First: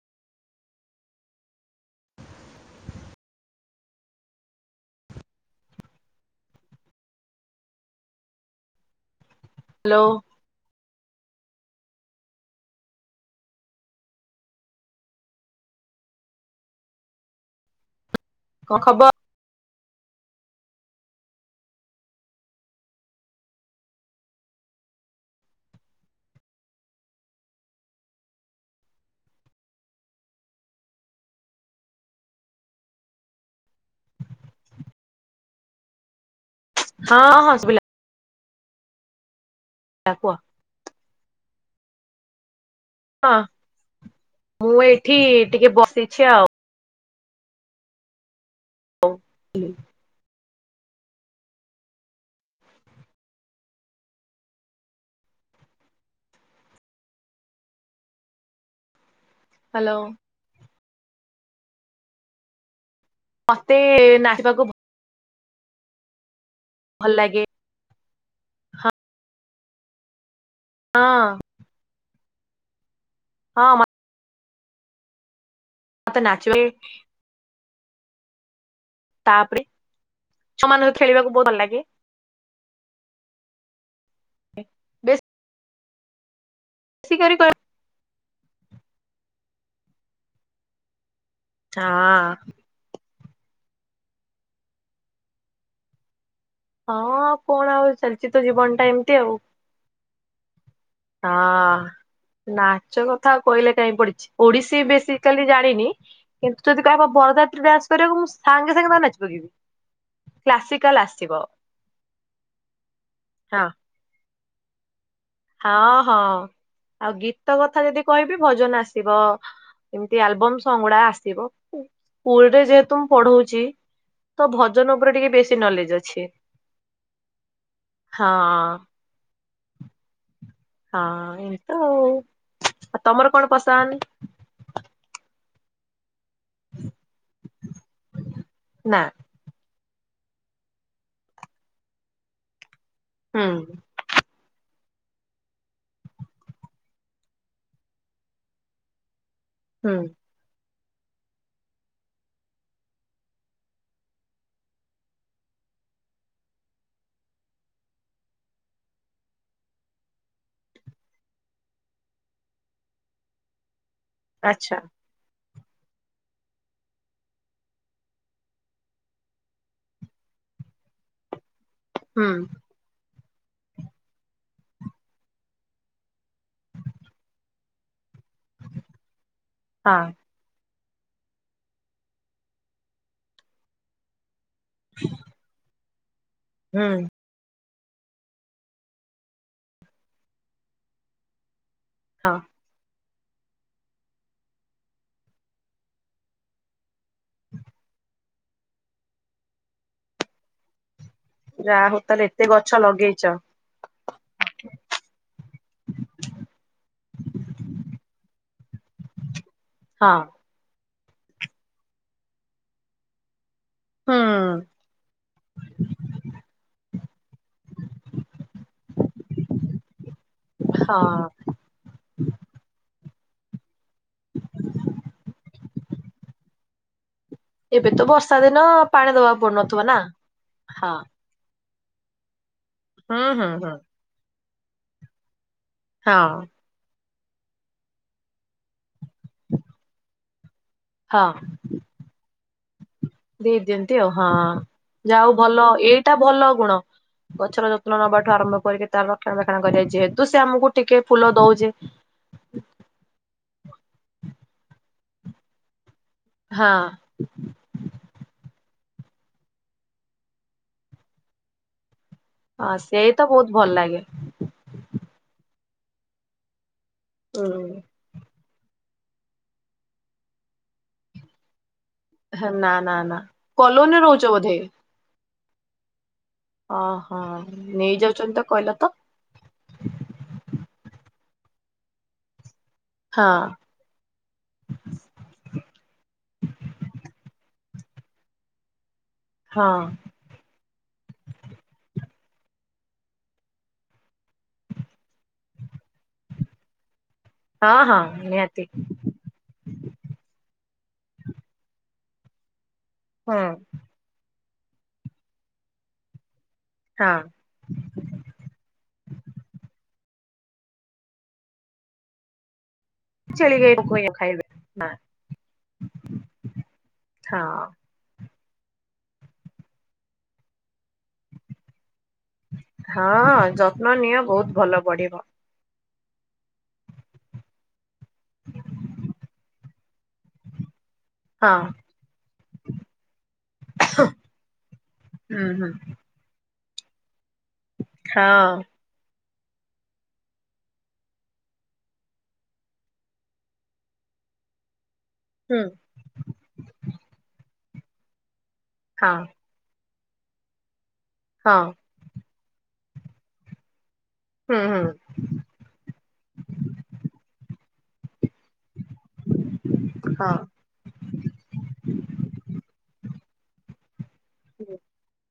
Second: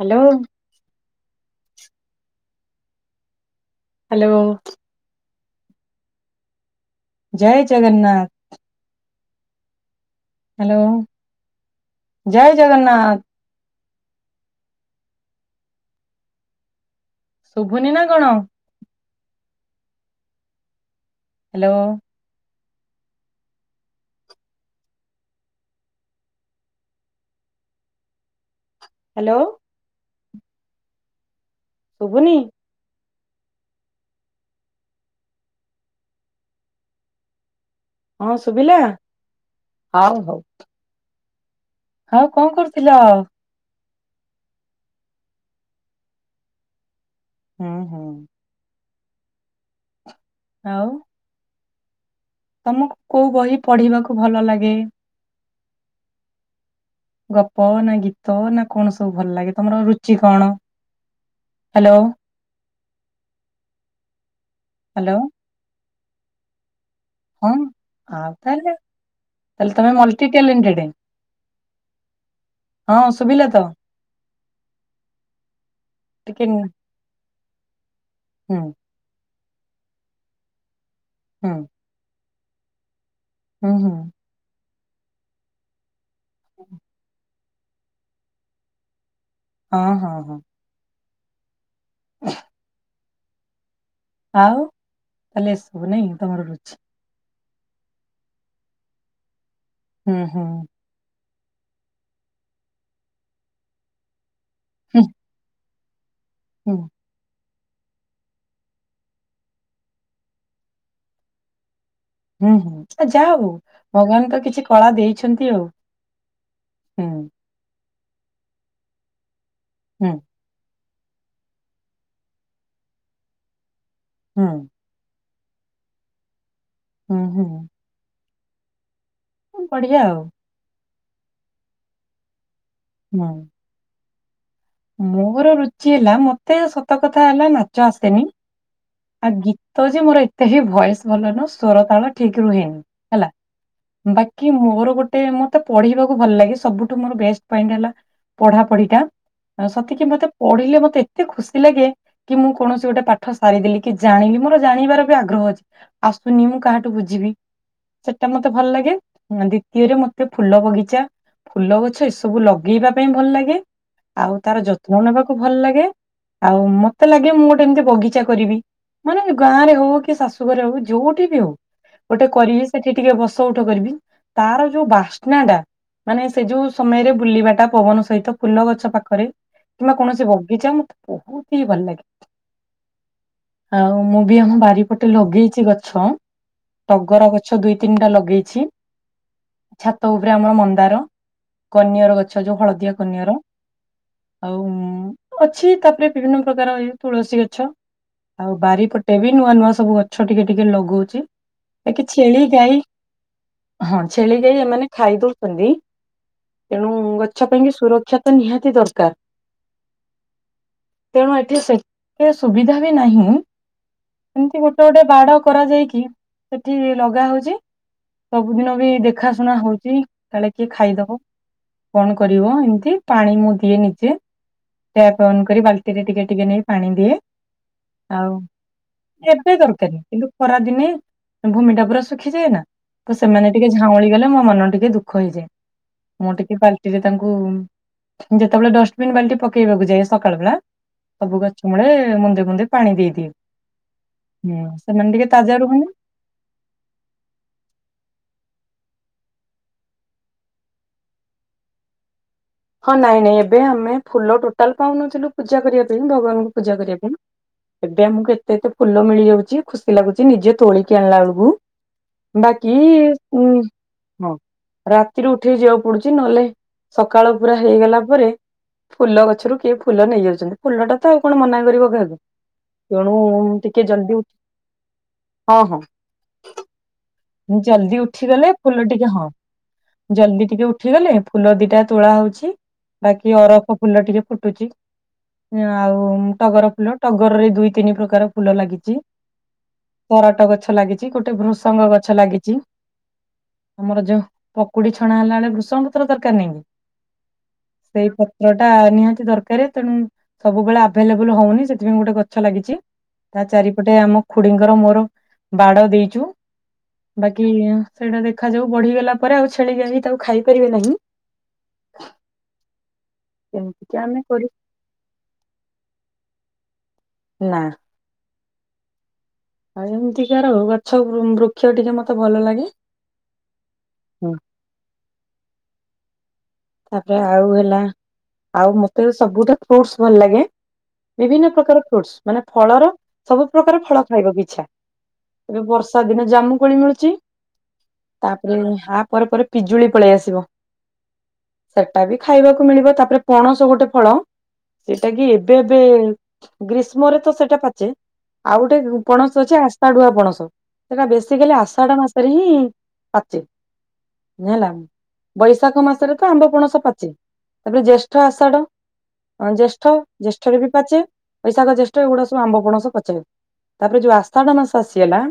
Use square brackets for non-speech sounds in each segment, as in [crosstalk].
Hello hello ଜୟ Jagannath hello hello ଜୟ ଜଗନ୍ନାଥ। ଶୁଭୁନି ନା କଣ। କଣ ଖବର? ହ୍ୟାଲୋ। ହ୍ୟାଲୋ ଶୁଭୁନି। ହଁ ହଁ ଶୁଭିଲା। ହଁ ଶୁଭିଲା। ହଉ କୁହ ହଉ। ଆଉ କଣ କରୁଥିଲ? ହଁ ମୁଁ ଏଇଠି ଟିକେ ବସିଛି ଆଉ। ହୁଁ ହୁଁ ହଉ ହ [inaudible] ଆଉ ତମକୁ କୋଉ ବହି ପଢିବାକୁ ଭଲ ଲାଗେ? ଗପ ନା ଗୀତ ନା କଣ ସବୁ ଭଲ ଲାଗେ ତମର ହ୍ୟାଲୋ ରୁଚି କଣ? ହ୍ୟାଲୋ ମତେ ନାଚିବାକୁ ଭଲ ହ୍ୟାଲୋ ଭଲ ଲାଗେ। ତା ତା ହଁ ତମ ମଲଟି ଟେଲେଟେଡ [unintelligible] ହଁ ସୁବିଲା ତ। ହଁ ମତେ ତ କି ନାଚିବା ହୁଁ [unintelligible] ତାପରେ ଛୁଆ ମାନଙ୍କ ଖେଳିବାକୁ ବହୁତ ଭଲ ଲାଗେ। ହୁଁ ହଁ। ବେଶ [inaudible] ହୁଁ [unintelligible] [unintelligible] କରି ହଁ ହଁ ହଁ। ହଁ। ଆଉ ତାହଲେ ଏସବୁ ନାଇଁ ତମର ରୁଚି ହଁ କଣ ଆଉ ଚାଲିଛି ତୋ ଜୀବନ ଟା ଏମିତି ଆଉ। ହୁଁ ହୁଁ। ହଁ ନାଚ କଥା ଆଉ କହିଲେ କାହିଁ ପଡିଛି। ଓଡିଶୀ ହୁଁ ବେସିକାଲି ଜାଣିନି କିନ୍ତୁ ହୁଁ ଯଦି କହିବ ବରଯାତ୍ରୀ ଡାନ୍ସ କରିବାକୁ ମୁଁ ସାଙ୍ଗେ ସାଙ୍ଗେ ତ ନାଚି ପକେଇବି କ୍ଲାସିକାଲ ଆସିବ। ଏ ହଁ ଏ ଯା ହଉ ହଁ ଭଗବାନ ତ କିଛି କଳା ଦେଇଛନ୍ତି ଆଉ। ହଁ। ତ କଥା ଯଦି କହିବି ଭଜନ ଆସିବ, ହୁଁ ଏମିତି ଆଲବମ୍ ସଙ୍ଗ ଗୁଡା ଆସିବ ସ୍କୁଲ୍ ରେ ଯେହେତୁ ମୁଁ ପଢଉଛି ହୁଁ ତ ଭ ଜନ ଉପରେ ଟିକେ ବେଶୀ ନଲେଜ୍ ଅଛି। ହୁଁ, ହୁଁ। ହଁ। ଉଁ, ପଢିବା ଆଉ। ହଁ ଇନ୍ତୁ ଆ, ତୋମର ହୁଁ। କଣ ପସନ୍ଦ? ମୋର ରୁଚି ହେଲା ମୋତେ ସତକଥା ହେଲା ନାଚ ଆସେନି। ନା ଆ, ଗୀତ ଯେ ମୋର ଏତେ ହି ଭଏସ୍ ଭଲ ନ ସ୍ୱର ତାଳ ଠିକ ରୁହେନି ହେଲା। ହଁ। ବାକି ମୋର ଗୋଟେ ମୋତେ ପଢିବାକୁ ଭଲ ଲାଗେ। ସବୁଠୁ ମୋର ବେଷ୍ଟ ପଏଣ୍ଟ ହେଲା ପଢାପଢି ଟା ଅଁ, ହୁଁ ସେତେକି ମୋତେ ପଢିଲେ ମୋତେ ଏତେ ଖୁସି ଲାଗେ। କି ମୁଁ କୌଣସି ଗୋଟେ ପାଠ ସାରିଦେଲି କି ଜାଣିଲି ମୋର ଜାଣିବାର ବି ଆଗ୍ରହ ଅଛି। ଆସୁନି ମୁଁ କାହାଠୁ ବୁଝିବି। ସେଟା ମୋତେ ଭଲ ଲାଗେ। ଅଁ, ଦ୍ଵିତୀୟରେ ମୋତେ ଫୁଲ ବଗିଚା ଫୁଲ ଗଛ ଏସବୁ ଲଗେଇବା ପାଇଁ ଭଲ ଲାଗେ। ଆଉ ତାର ଆଚ୍ଛା ଯତ୍ନ ନେବାକୁ ଭଲ ଲାଗେ। ଆଉ ମୋତେ ଲାଗେ ମୁଁ ଗୋଟେ ଏମତି ବଗିଚା କରିବି। ମାନେ ଗାଁ ରେ ହଉ କି ଶାଶୁଘରେ ହଉ ଯୋଉଠି ବି ହଉ ହୁଁ ଗୋଟେ କରିବି। ସେଠି ଟିକେ ବସ ଉଠ କରିବି ତାର ଯୋଉ ବାସ୍ନା ଟା ମାନେ ସେ ଯୋଉ ସମୟରେ ବୁଲିବା ଟା ପବନ ସହିତ ଫୁଲ ଗଛ ପା ଖରେ କିମ୍ବା ହଁ କୌଣସି ବଗିଚା ମୁଁ ବହୁତ ହି ଭଲ ଲାଗେ। ଆଉ ମୁଁ ବି ଆମ ବାରିପଟେ ଲଗେଇଛି ଗଛ। ଛ ହୁଁ। ଟଗର ଗ ଛ ଦୁଇ ତିନିଟା ଲଗେଇଛି, ଛାତ ଉପରେ ଆମର ମନ୍ଦାର କନିଅର ଗଛ ଯୋଉ ହଳଦିଆ କନିଅର ଆଉ ଉଁ, ଅଛି ତାପରେ ବିଭିନ୍ନ ପ୍ରକାର ଇଏ ତୁଳସୀ ଗଛ। ଆଉ ବାରିପଟେ ବି ନୂଆ ନୂଆ ସବୁ ଗଛ ଟିକେ ଟିକେ ଲଗଉଛି। ଯାହା ହଉ ବାକି ତାହେଲେ ଛେଳି ଏତେ ଗାଈ ଗଛ ଲଗେଇଚ। ହଁ ଛେଳି ଗାଈ ଏମାନେ ଖାଇ ଦଉଛନ୍ତି। ତେଣୁ ଗଛ ପାଇଁକି ସୁରକ୍ଷା ତ ନିହାତି ଦରକାର। ହଁ। ତେଣୁ ଏଠି ସେତେ ସୁବିଧା ବି ନାହିଁ। ହୁଁ ଏମିତି ଗୋଟେ ଗୋଟେ ବାଡ କରାଯାାଇକି ସେଠି ଲଗା ହଉଚି। ସବୁଦିନ ବି ଦେଖା ଶୁଣା ହଉଚି କାଳେ କିଏ ଖାଇଦବ। ହଁ। କଣ କରିବ ଏମିତି ପାଣି ମୁଁ ଦିଏ ନିଜେ ଟ୍ୟାପ୍ ଅନ୍ କରି ବାଲ୍ ଟିରେ ଟିକେ ଟିକେ ନେଇ ପାଣି ଦିଏ। ଏବେ ତ ବର୍ଷା ଆଉ ଦିନ ପାଣି ଦବାକୁ ଏବେ ପଡୁନଥିବ ଦରକାର ନା ନାହିଁ। କିନ୍ତୁ ଖରାଦିନେ ହଁ ଭୂମି ଟା ପୁରା ଶୁଖିଯାଏ ନା, ତ ହୁଁ ହୁଁ ସେମାନେ ହୁଁ। ଟିକେ ଝାଉଁଳି ଗଲେ ମୋ ମନ ଟିକେ ଦୁଃଖ ହେଇଯାଏ। ମୁଁ ହଁ ଟିକେ ବାଲ୍ଟିରେ ତାଙ୍କୁ ଯେତେବେଳେ ଡଷ୍ଟବିନ୍ ବାଲ୍ଟି ପକେଇବାକୁ ଯାଏ ସକାଳ ବେଳା ହଁ ସବୁ ଗଛ ମୂଳେ ମୁନ୍ଦେ ମୁନ୍ଦେ ପାଣି ଦେଇଦିଏ। ଦେଇ ଦିଅନ୍ତି ହୁଁ, ସେମାନେ ଟିକେ ତାଜା ରୁହନ୍ତି। ଏଟା ଭଲ ଗୁଣ। ଗଛର ଯତ୍ନ ନବାଠୁ ଆରମ୍ଭ କରିକି ତାର ରକ୍ଷଣ ବେକ୍ଷଣା କରିବା ଯେହେତୁ ସେ ଆମକୁ ଟିକେ ଫୁଲ ଦଉଚି। ହଁ ନାଇଁ ନାଇଁ ଏବେ ଆମେ ଫୁଲ ଟୋଟାଲ ପାଉନଥିଲୁ ପୂଜା କରିବା ପାଇଁ, ଭଗବାନଙ୍କୁ ହଁ ପୂଜା କରିବା ପାଇଁ। ଏବେ ଆମକୁ ଏତେ ଏତେ ଫୁଲ ମିଳିଯାଉଛି, ଖୁସି ଲାଗୁଚି ନିଜେ ତୋଳିକି ଆଣିଲା ବେଳକୁ। ହଁ ବାକି ସେଇ ତ ଉଁ, ବହୁତ ଭଲ ଲାଗେ। ହଁ ରାତିରୁ ଉଠିକି ଯିବାକୁ ପଡୁଚି ନହେଲେ କାଳ ପୁରା ହେଇଗଲା ପରେ ଫୁଲ ଗଛରୁ କିଏ ଫୁଲ ନେଇ ଯାଉଛନ୍ତି। ଫୁଲଟା ତ ଆଉ କଣ ମନା କରିବ କାହାକୁ। ନା ନା ତେଣୁ ନା ଟିକେ କଲୋନୀରେ ଜଲଦି ଉ ରହୁଛ ବୋଧେ? [inaudible] ହଁ ହଁ ଓହୋ ଜଲଦି ନେଇଯାଉଛନ୍ତି ତ ଉଠିଗଲେ କହିଲ ତ ଫୁଲ ଟିକେ ହଁ। ଜଲଦି ଟିକେ ଉଠିଗଲେ ଫୁଲ ଦିଟା ତୋଳା ହଉଛି ହଁ ବାକି ଅରଫ ଫୁଲ ଟିକେ ଫୁଟୁଛି। ଆଉ ଟଗର ଫୁଲ ଟଗରରେ ଦୁଇ ତିନି ପ୍ରକାର ଫୁଲ ଲାଗିଛି। ହଁ। କରାଟ ଗଛ ଲାଗିଛି ଗୋଟେ ଭୃସଙ୍ଗ ଗଛ ଲାଗିଛି। ଆମର ଯୋଉ ପକୁଡି ଛଣା ହେଲା ବେଳେ ବୃଷଙ୍ଗ ପତ୍ର ଦରକାର ନାଇ ହଁ ହଁ ସେଇ ପତ୍ର ନିହାତି ଟା ନିହାତି ଦର କାର ତେଣୁ ସବୁବେଳେ ଆଭେଲେବଲ୍ ହଉନି ସେଥିପାଇଁ ଗୋଟେ ଗଛ ଲାଗିଛି ହୁଁ ତା ଚାରି ଗୋଟେ ଆମ ଖୁଡିଙ୍କର ମୋର ବାଡ ଦେଇଛୁ ହଁ ବାକି କି ସେଇଟା ଦେଖାଯାଉ ବଢିଗଲା ପରେ ଆଉ ଛେଳିିକି ଗାଈ ତାକୁ ଖାଇ ପାରିବେ ନାହିଁ। ଛେଳି ଏମିତିକା ଗାଇ ଆମେ କରୁ ଖାଇବେ ନା ହଁ। ଆଉ ଏମିତିକ ର ଗଛ ବୃକ୍ଷ ଟିକେ ମତେ ଭଲ ଲାଗେ। ହଁ ଯତ୍ନ ନିଅ ବହୁତ ଭଲ ବଢିବ। ତାପରେ ଆଉ ହେଲା ଆଉ ମତେ ସବୁ ଟା ଫ୍ରୁଟ୍ସ ଭଲ ଲାଗେ। ବିଭିନ୍ନ ହଁ ପ୍ରକାର ଫ୍ରୁଟ୍ସ ମାନେ ଫଳର ସବୁ ପ୍ରକାର ଫଳ ଖାଇବାକୁ ଇଛା। ହୁଁ ଏବେ ହୁଁ ବର୍ଷା ଦିନ ଜାମୁ କୋଳି ମିଳୁଛି। ତାପରେ ହଁ ଆ ପରେ ପରେ ପିଜୁଳି ପଳେଇ ଆସିବ। ସେଟା ବି ଖାଇବାକୁ ମିଳିବ ତାପରେ ପଣସ ଗୋଟେ ଫଳ ସେଟା କି ଏବେ ହୁଁ ଏବେ ଗ୍ରୀଷ୍ମରେ ତ ସେଇଟା ପାଚେ ଆଉ ଗୋଟେ ହଁ ପଣସ ଅଛି ଆସ୍ତା ଡୁଆ ପଣସ ସେଟା ବେଶୀ ବେଶିକାଲି ହଁ ଆଷାଢ ମାସରେ ହିଁ ପାଚେ ହୁଁ ହେଲା ହୁଁ ବୈଶାଖ ମାସରେ ଆମ୍ୱ ପଣସ ପାଚେ ତାପରେ ଜେଷ୍ଠ ଆଷାଢ ଜେଷ୍ଠ ହଁ ଜେଷ୍ଠରେ ବି ପାଚେ ବୈଶାଖ ଜେଷ୍ଟ ଏଗୁଡା ସବୁ ଆମ୍ବ ପଣସ ପଚେନି ତାପରେ ଯୋଉ ଆଷାଢ଼ ମାସ ଆସିଗଲା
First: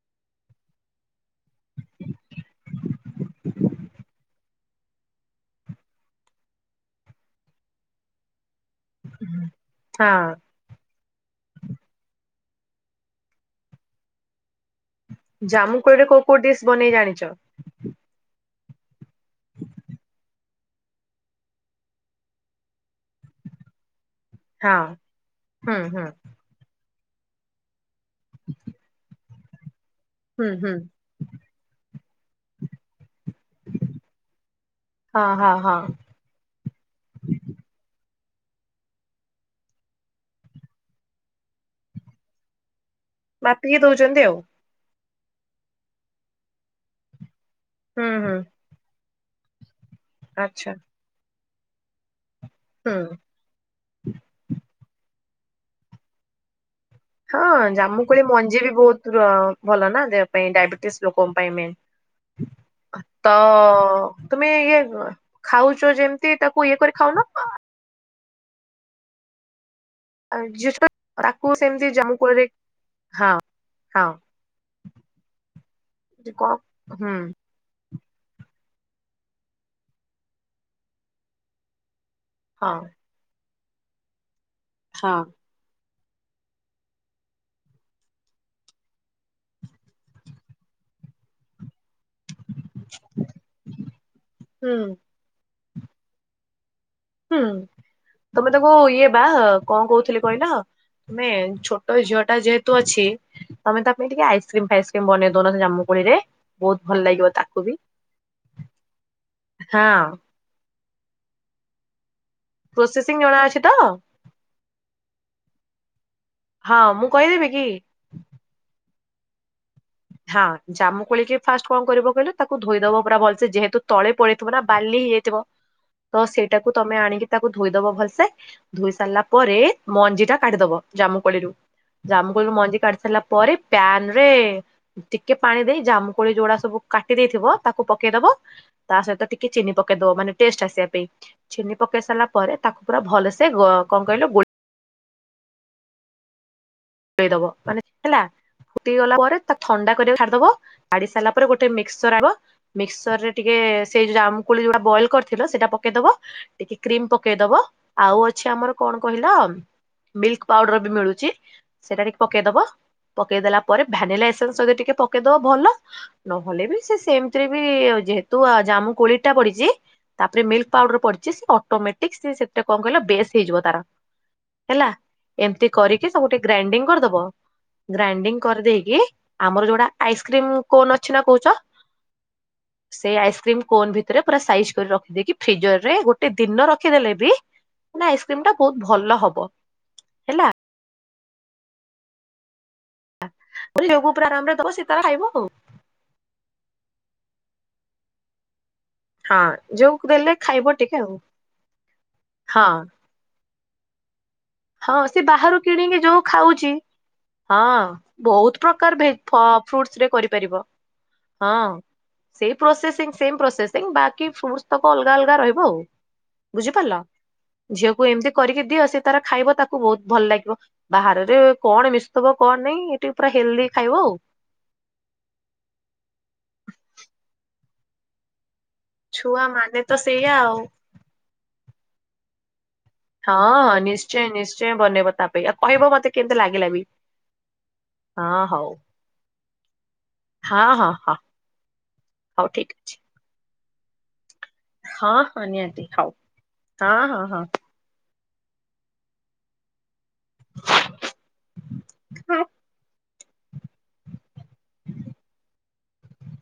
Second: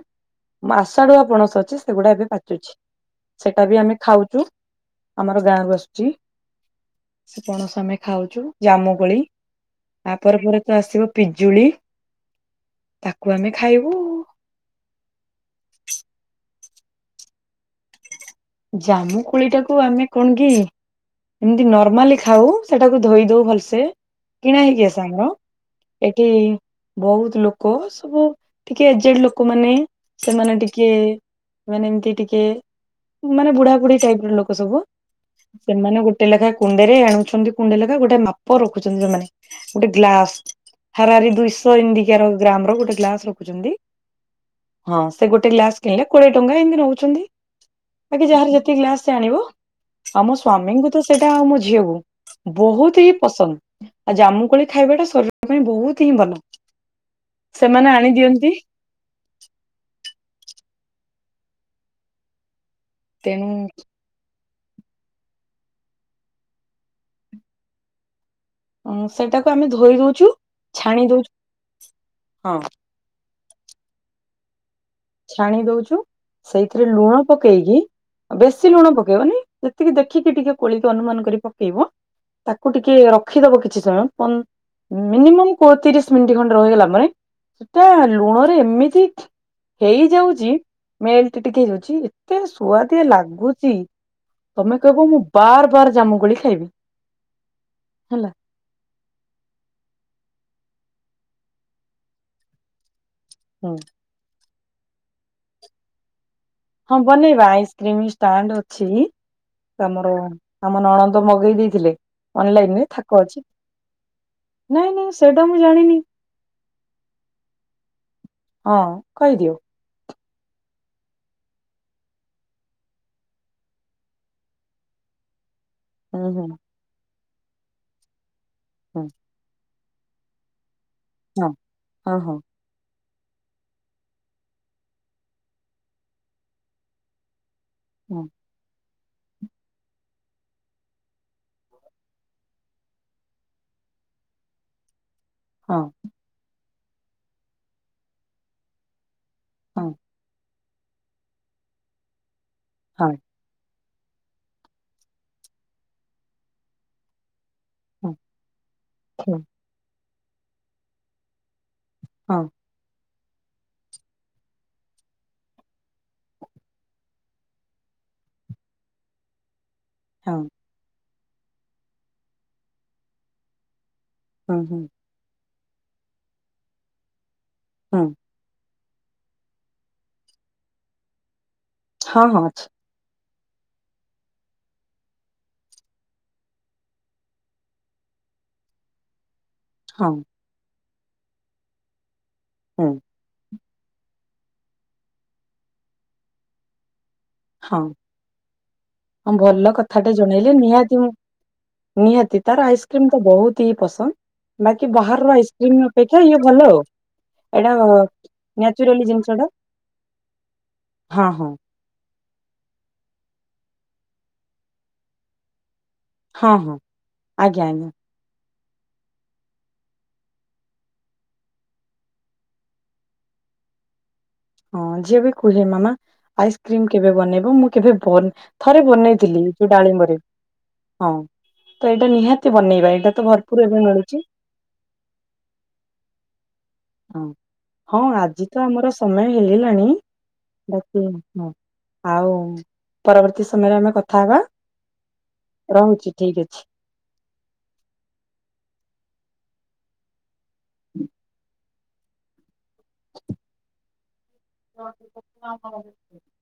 ମାଶାଡୁଆ ପଣସ ଅଛି ସେଗୁଡା ଏବେ ପାଚୁଛି। ସେଇଟା ବି ଆମେ ଖାଉଛୁ ଆମର ଗାଁରୁ ଆସୁ ଚି ସେ ପଣସ ଆମେ ଖାଉଛୁ। ଜାମୁ ଗୋଳି ହଁ ତାପରେ ପରେ ତ ଆସିବ ପିଜୁଳି ତାକୁ ଆମେ ଖାଇବୁ ଜାମୁ କୋଳିରେ କୋଉ କୋଉ ଡିସ୍ ବନେଇ ଜାଣିଛ? ଜାମୁ କୋଳି ଟାକୁ ଆମେ କଣ କି ଏମିତି ନର୍ମାଲି ଖାଉ ସେଟାକୁ ଧୋଇ ଦଉ ଭଲସେ। କିଣା ହଁ ହେଇକି ଆସେ ଆମର ହୁଁ ହୁଁ ଏଠି ବହୁତ ଲୋକ ସବୁ ଟିକେ ଏଜେଡ ଲୋକ ମାନେ। ହୁଁ ସେମାନେ ହୁଁ ଟିକେ ମାନେ ଏମତି ଟିକେ ମାନେ ବୁଢା ବୁଢ଼ୀ ଟାଇପ ର ଲୋକ ସବୁ ହଁ ହଁ ହଁ ସେମାନେ ଗୋ ଟେ ଲେଖାଏ କୁଣ୍ଡ ରେ ଆଣୁଛନ୍ତି କୁଣ୍ଡେ ଲେଖାଏ ଗୋଟେ ମାପ ରଖୁଛନ୍ତି ସେମାନେ ଗୋଟେ ଗ୍ଲାସ ହାରାରି ଦୁଇଶହ ଏମିତି କିୟାର ଗ୍ରାମ ର ଗୋଟେ ଗ୍ଲାସ ହଁ ସେ ରଖୁଛନ୍ତି ମାପିକି ଦଉଛନ୍ତି ଆଉ ହଁ ସେ ଗୋଟେ ଗ୍ଲାସ କିଣିଲେ କୋଡିଏ ଟଙ୍କା ଏମିତି ନଉଛନ୍ତି। ହୁଁ ବାକି ହୁଁ ଯାହାର ଯେତିକି ଗ୍ଲାସ ଆଣିବ ଆମ ଆଚ୍ଛା ସ୍ଵାମୀଙ୍କୁ ତ ସେଇଟା ଆଉ ମୋ ଝିଅକୁ ହୁଁ ବହୁତ ହିଁ ପସନ୍ଦ ଆଉ ଜାମୁକୋଳି ଖାଇବା ଟା ଶରୀର ପାଇଁ ବହୁତ ହିଁ ଭଲ। ହଁ ସେମାନେ ଜାମୁ ଆଣି କୋଳି ଦିଅନ୍ତି ମଞ୍ଜି ବି ବହୁତ ର ଭଲ ନା ଦେହ ପାଇଁ ଡାଇବେଟିସ ଲୋକଙ୍କ ପାଇଁ ମେନ୍ ତ ତେଣୁ ତୁମେ ଇଏ ଖାଉଛ ଯେମିତି ତାକୁ ଇଏ କରି ଖାଉନ। ହଁ ସେଟାକୁ ଆମେ ଧୋଇ ଦଉ ହଁ [unintelligible] ଛାଣି ଦଉଛୁ କଣ ସେଇଥିରେ ହୁଁ ଲୁଣ ପକେଇକି ବେଶୀ ଲୁଣ ପକେଇବନି ଯେତିକି ଦେଖିକି ଟିକେ କୋଳିକି ଅନୁମାନ କରି ପକେଇବ। ତାକୁ ହଁ ଟିକେ ରଖିଦବ କିଛି ସମୟ ହଁ ମିନିମମ୍ କୋ ତିରିଶ ମିନିଟ୍ ଖଣ୍ଡେ ରହିଗଲା ପରେ ସେଟା ଲୁଣରେ ଏମିତି ହେଇଯାଉଛି ମେଲ୍ଟ ଟିକେ ହେଇଯାଉଛି। ଏତେ ସୁଆଦିଆ ଲାଗୁଚି! ହୁଁ ତମେ କହିବ ମୁଁ ବାର୍ ବାର୍ ଜାମୁକୋଳି ଖାଇବି। ହୁଁ ହେଲା ତମେ ତାକୁ ଇଏ ବା, କଣ କହୁଥିଲି କହିଲ, ତୁମେ ଛୋଟ ଝିଅଟା ଯେହେତୁ ଅଛି ତମେ ତା' ପାଇଁ ଟିକେ ଆଇସ୍କ୍ରିମ୍ ଫାଇସକ୍ରିମ୍ ବନେଇଦଉନ ସେ ଜାମୁ କୋଳିରେ। ହଁ, ବନେଇବା। ଆଇସ୍କ୍ରିମି ଷ୍ଟାଣ୍ଡ ଅଛି, ହଁ ତମୋର ଆମ ନଣନ୍ଦ ମଗେଇ ଦେଇଥିଲେ। ଅନଲାଇନ୍ ରେ ପ୍ରୋସେସିଂ ଥାକ ଜଣା ଅଛି। ତ ନାଇଁ ନାଇଁ ସେଇଟା ମୁଁ ଜାଣିନି? ହଁ, ମୁଁ କହିଦେବି କି? ଅଁ କହିଦିଅ। ହଁ, ଜାମୁ କୋଳିକି ଫାଷ୍ଟ କଣ କରିବ କହିଲ? ତାକୁ ଧୋଇଦବ ପୁରା ଭଲ୍ ସେ ଯେହେତୁ ତଳେ ପଡିଥିବ ନା, ବାଲି ହେଇଯାଇଥିବ। [unintelligible] ତ ସେଇଟାକୁ ତମେ ଆଣିକି ତାକୁ ଧୋଇଦବ ଭଲ୍ ସେ। ଧୋଇ ହୁଁ ସାରିଲା ପରେ ମଞ୍ଜି ଟା କାଢ଼ିଦବ। ଜାମୁ ହଁ କୋଳିରୁୁ, ଜାମୁ ହଁ କୋଳିରୁ ମଞ୍ଜି କାଢ଼ି ସାରିଲା, ପରେ ପ୍ୟାନ ରେ ଟିକେ ପାଣି ଦେଇ ଜାମୁକୋଳି ଯୋଉ ଗୁଡା ସବୁ କାଟି ଦେଇଥିବ। ତାକୁ ହଁ ପକେଇଦବ। ତା ସହିତ ଟିକେ ଚିନି ପକେଇ ଦବ। ମାନେ ଟେଷ୍ଟ ଆସିବା ପାଇଁ। ଚିନି ପକେଇ ସାରିଲା ପରେ, ତାକୁ ପୁରା ଭଲସେ ଗ କଣ କହିଲ ଗୋଳ ହଁ। ଫୁଟେଇ ଦବ ମାନେ ହେଲା, ଫୁଟି ଗଲା ପରେ ତା ହଁ ଥଣ୍ଡା କରିବାକୁ ଛାଡ଼ିଦବ। ଆଡି ସାରିଲା ପରେ, ଗୋଟେ ମିକ୍ସର ଆବ। ହଁ ମିକ୍ସର ରେ ଟିକେ ସେଇ ଯୋଉ, ଜାମୁକୋଳି ଯୋଉଟା ବଏଲ କରିଥିଲ। ସେଇଟା ପକେଇଦବ। ଟିକେ କ୍ରିମ୍ ପକେଇଦବ। ଆଉ ଅଛି, ଆମର କଣ କହିଲ? ହଁ ମିଲ୍କ ପାଉଡର୍ ବି ମିଳୁଛି। ସେଇଟା ଟିକେ ହଁ ପକେଇଦବ। ପକେଇଦଲା ପରେ, ଭ୍ୟାନିଲା ଏସେନ୍ସ ସହିତ ଟିକେ ପକେଇଦବ ଭଲ। ନହେଲେ ବି, ସେ ସେମିତିରେ ବି ଯେହେତୁ ଜାମୁ କୋଳି ଟା ପଡିଛି। ହଁ ତା'ପରେ ମିଲ୍କ ପାଉଡ଼ର ପଡିଛି, ସ ଅଟୋମେଟିକ୍ ସେ ସେଥିରେ କଣ କହିଲ, ବେଶ୍ ହେଇଯିବ ତାର। ହୁଁ ହୁଁ ହେଲା, ଏମିତି କରିକି ସବୁ ଟିକେ ଗ୍ରାଇଣ୍ଡିଙ୍ଗ କରିଦବ। ହୁଁ ଗ୍ରାଇଣ୍ଡିଙ୍ଗ କରିଦେଇକି ଆମର ଯୋଉଟା ଆଇସ୍କ୍ରିମ୍ କୋନ୍ ଅଛି ନା କହୁଛ? ହଁ, ହଁ ଅଛି। ସେଇ ଆଇସ୍କ୍ରିମ୍ କୋନ୍ ଭିତରେ ପୁରା ସାଇଜ୍ କରି ରଖିଦେଇକି, ଫ୍ରିଜର ରେ ଗୋଟେ ଦିନ ରଖିଦେଲେ ବି ମାନେ ଆଇସ୍କ୍ରିମ୍ ଟା ବହୁତ ଭଲ ହବ। ହଁ। ହେଲା ହୁଁ। ମୋ [inaudible] ପୁରା ଆରାମରେ ଦବ, ସେ ତାର ଖାଇବ ଆଉ। ହଁ। ହଁ, ଭଲ ଯୋଉ କଥାଟେ ଦେଲେ ଜଣେଇଲେ। ଖାଇବ ଟିକେ ନିହାତି, ଆଉ ମୁଁ ନିହାତି ହଁ ତାର ଆଇସ୍କ୍ରିମ୍ ତ ବହୁତ ହି ପସନ୍ଦ ବାକି, ହଁ ସେ ବାହାରର ବାହାରୁ ଆଇସ୍କ୍ରିମ୍ କିଣିକି ଯୋଉ ଅପେକ୍ଷା ଇଏ ଖାଉଛି ଭଲ ଆଉ। ହଁ, ଏଇଟା ବହୁତ ପ୍ରକାର ନ୍ୟାଚୁରାଲି ଭେ ଜିନିଷ ଟା ଫ୍ରୁଟସ୍ ରେ କରିପାରିବ। ହଁ। ସେଇ ପ୍ରୋସେସିଂ, ସେମ ପ୍ରୋସେସିଂ, ବାକି ଫ୍ରୁଡ୍ସ ତକ ଅଲଗା ଅଲଗା ରହିବ ଆଉ। ହଁ ହଁ ବୁଝିପାରିଲ! ଆଜ୍ଞା ଆଜ୍ଞା ଝିଅକୁ ଏମିତି କରିକି ଦିଅ, ସେ ତାର ଖାଇବ। ତାକୁ ବହୁତ ଭଲ ଲାଗିବ। ବାହରରେ କଣ ମିଶୁଥିବ କଣ ନାଇଁ? ଏଠି ପୁରା ହେଲ୍ଦି ଖାଇବ ଆଉ। ହଁ, ଝିଅ ବି କୁହେ ମାମା ଆଇସ୍କ୍ରିମ୍ କେବେ ବନେଇବ? ମୁଁ କେଭେ ବନ ଥରେ ବନେଇଥିଲି, ଛୁଆ ମାନେ ତ ଡାଳିମ୍ବରେ। ସେଇଆ ଆଉ। ହଁ, ତ ଏଇଟା ନିହାତି ବନେଇବା। ଏଇଟା ତ ଭରପୁର ହଁଁ, ଏବେ ମିଳୁଛି ନିଶ୍ଚୟ ନିଶ୍ଚୟ ବନେଇବ ତା ପାଇଁ। ଆଉ କହିବ ମତେ କେମିତି ଲାଗିଲା ବି? ହଁ ହଁ, ଆଜି ତ ଆମର ସ ସମୟ ହେଇଲାଣି। ହଁ ହଁ ବାକି ହଁ, ଆଉ ହଉ ଠିକ ଅଛି ପରବର୍ତ୍ତୀ ସମୟରେ ଆମେ କଥା ହବା। ହଁ ହଁ ନିହାତି ହଉ ରହୁଛି ଠିକ୍ ଅଛି। ହଁ, ହଁ, ହଁ। ହୁଁ ହା। [inaudible]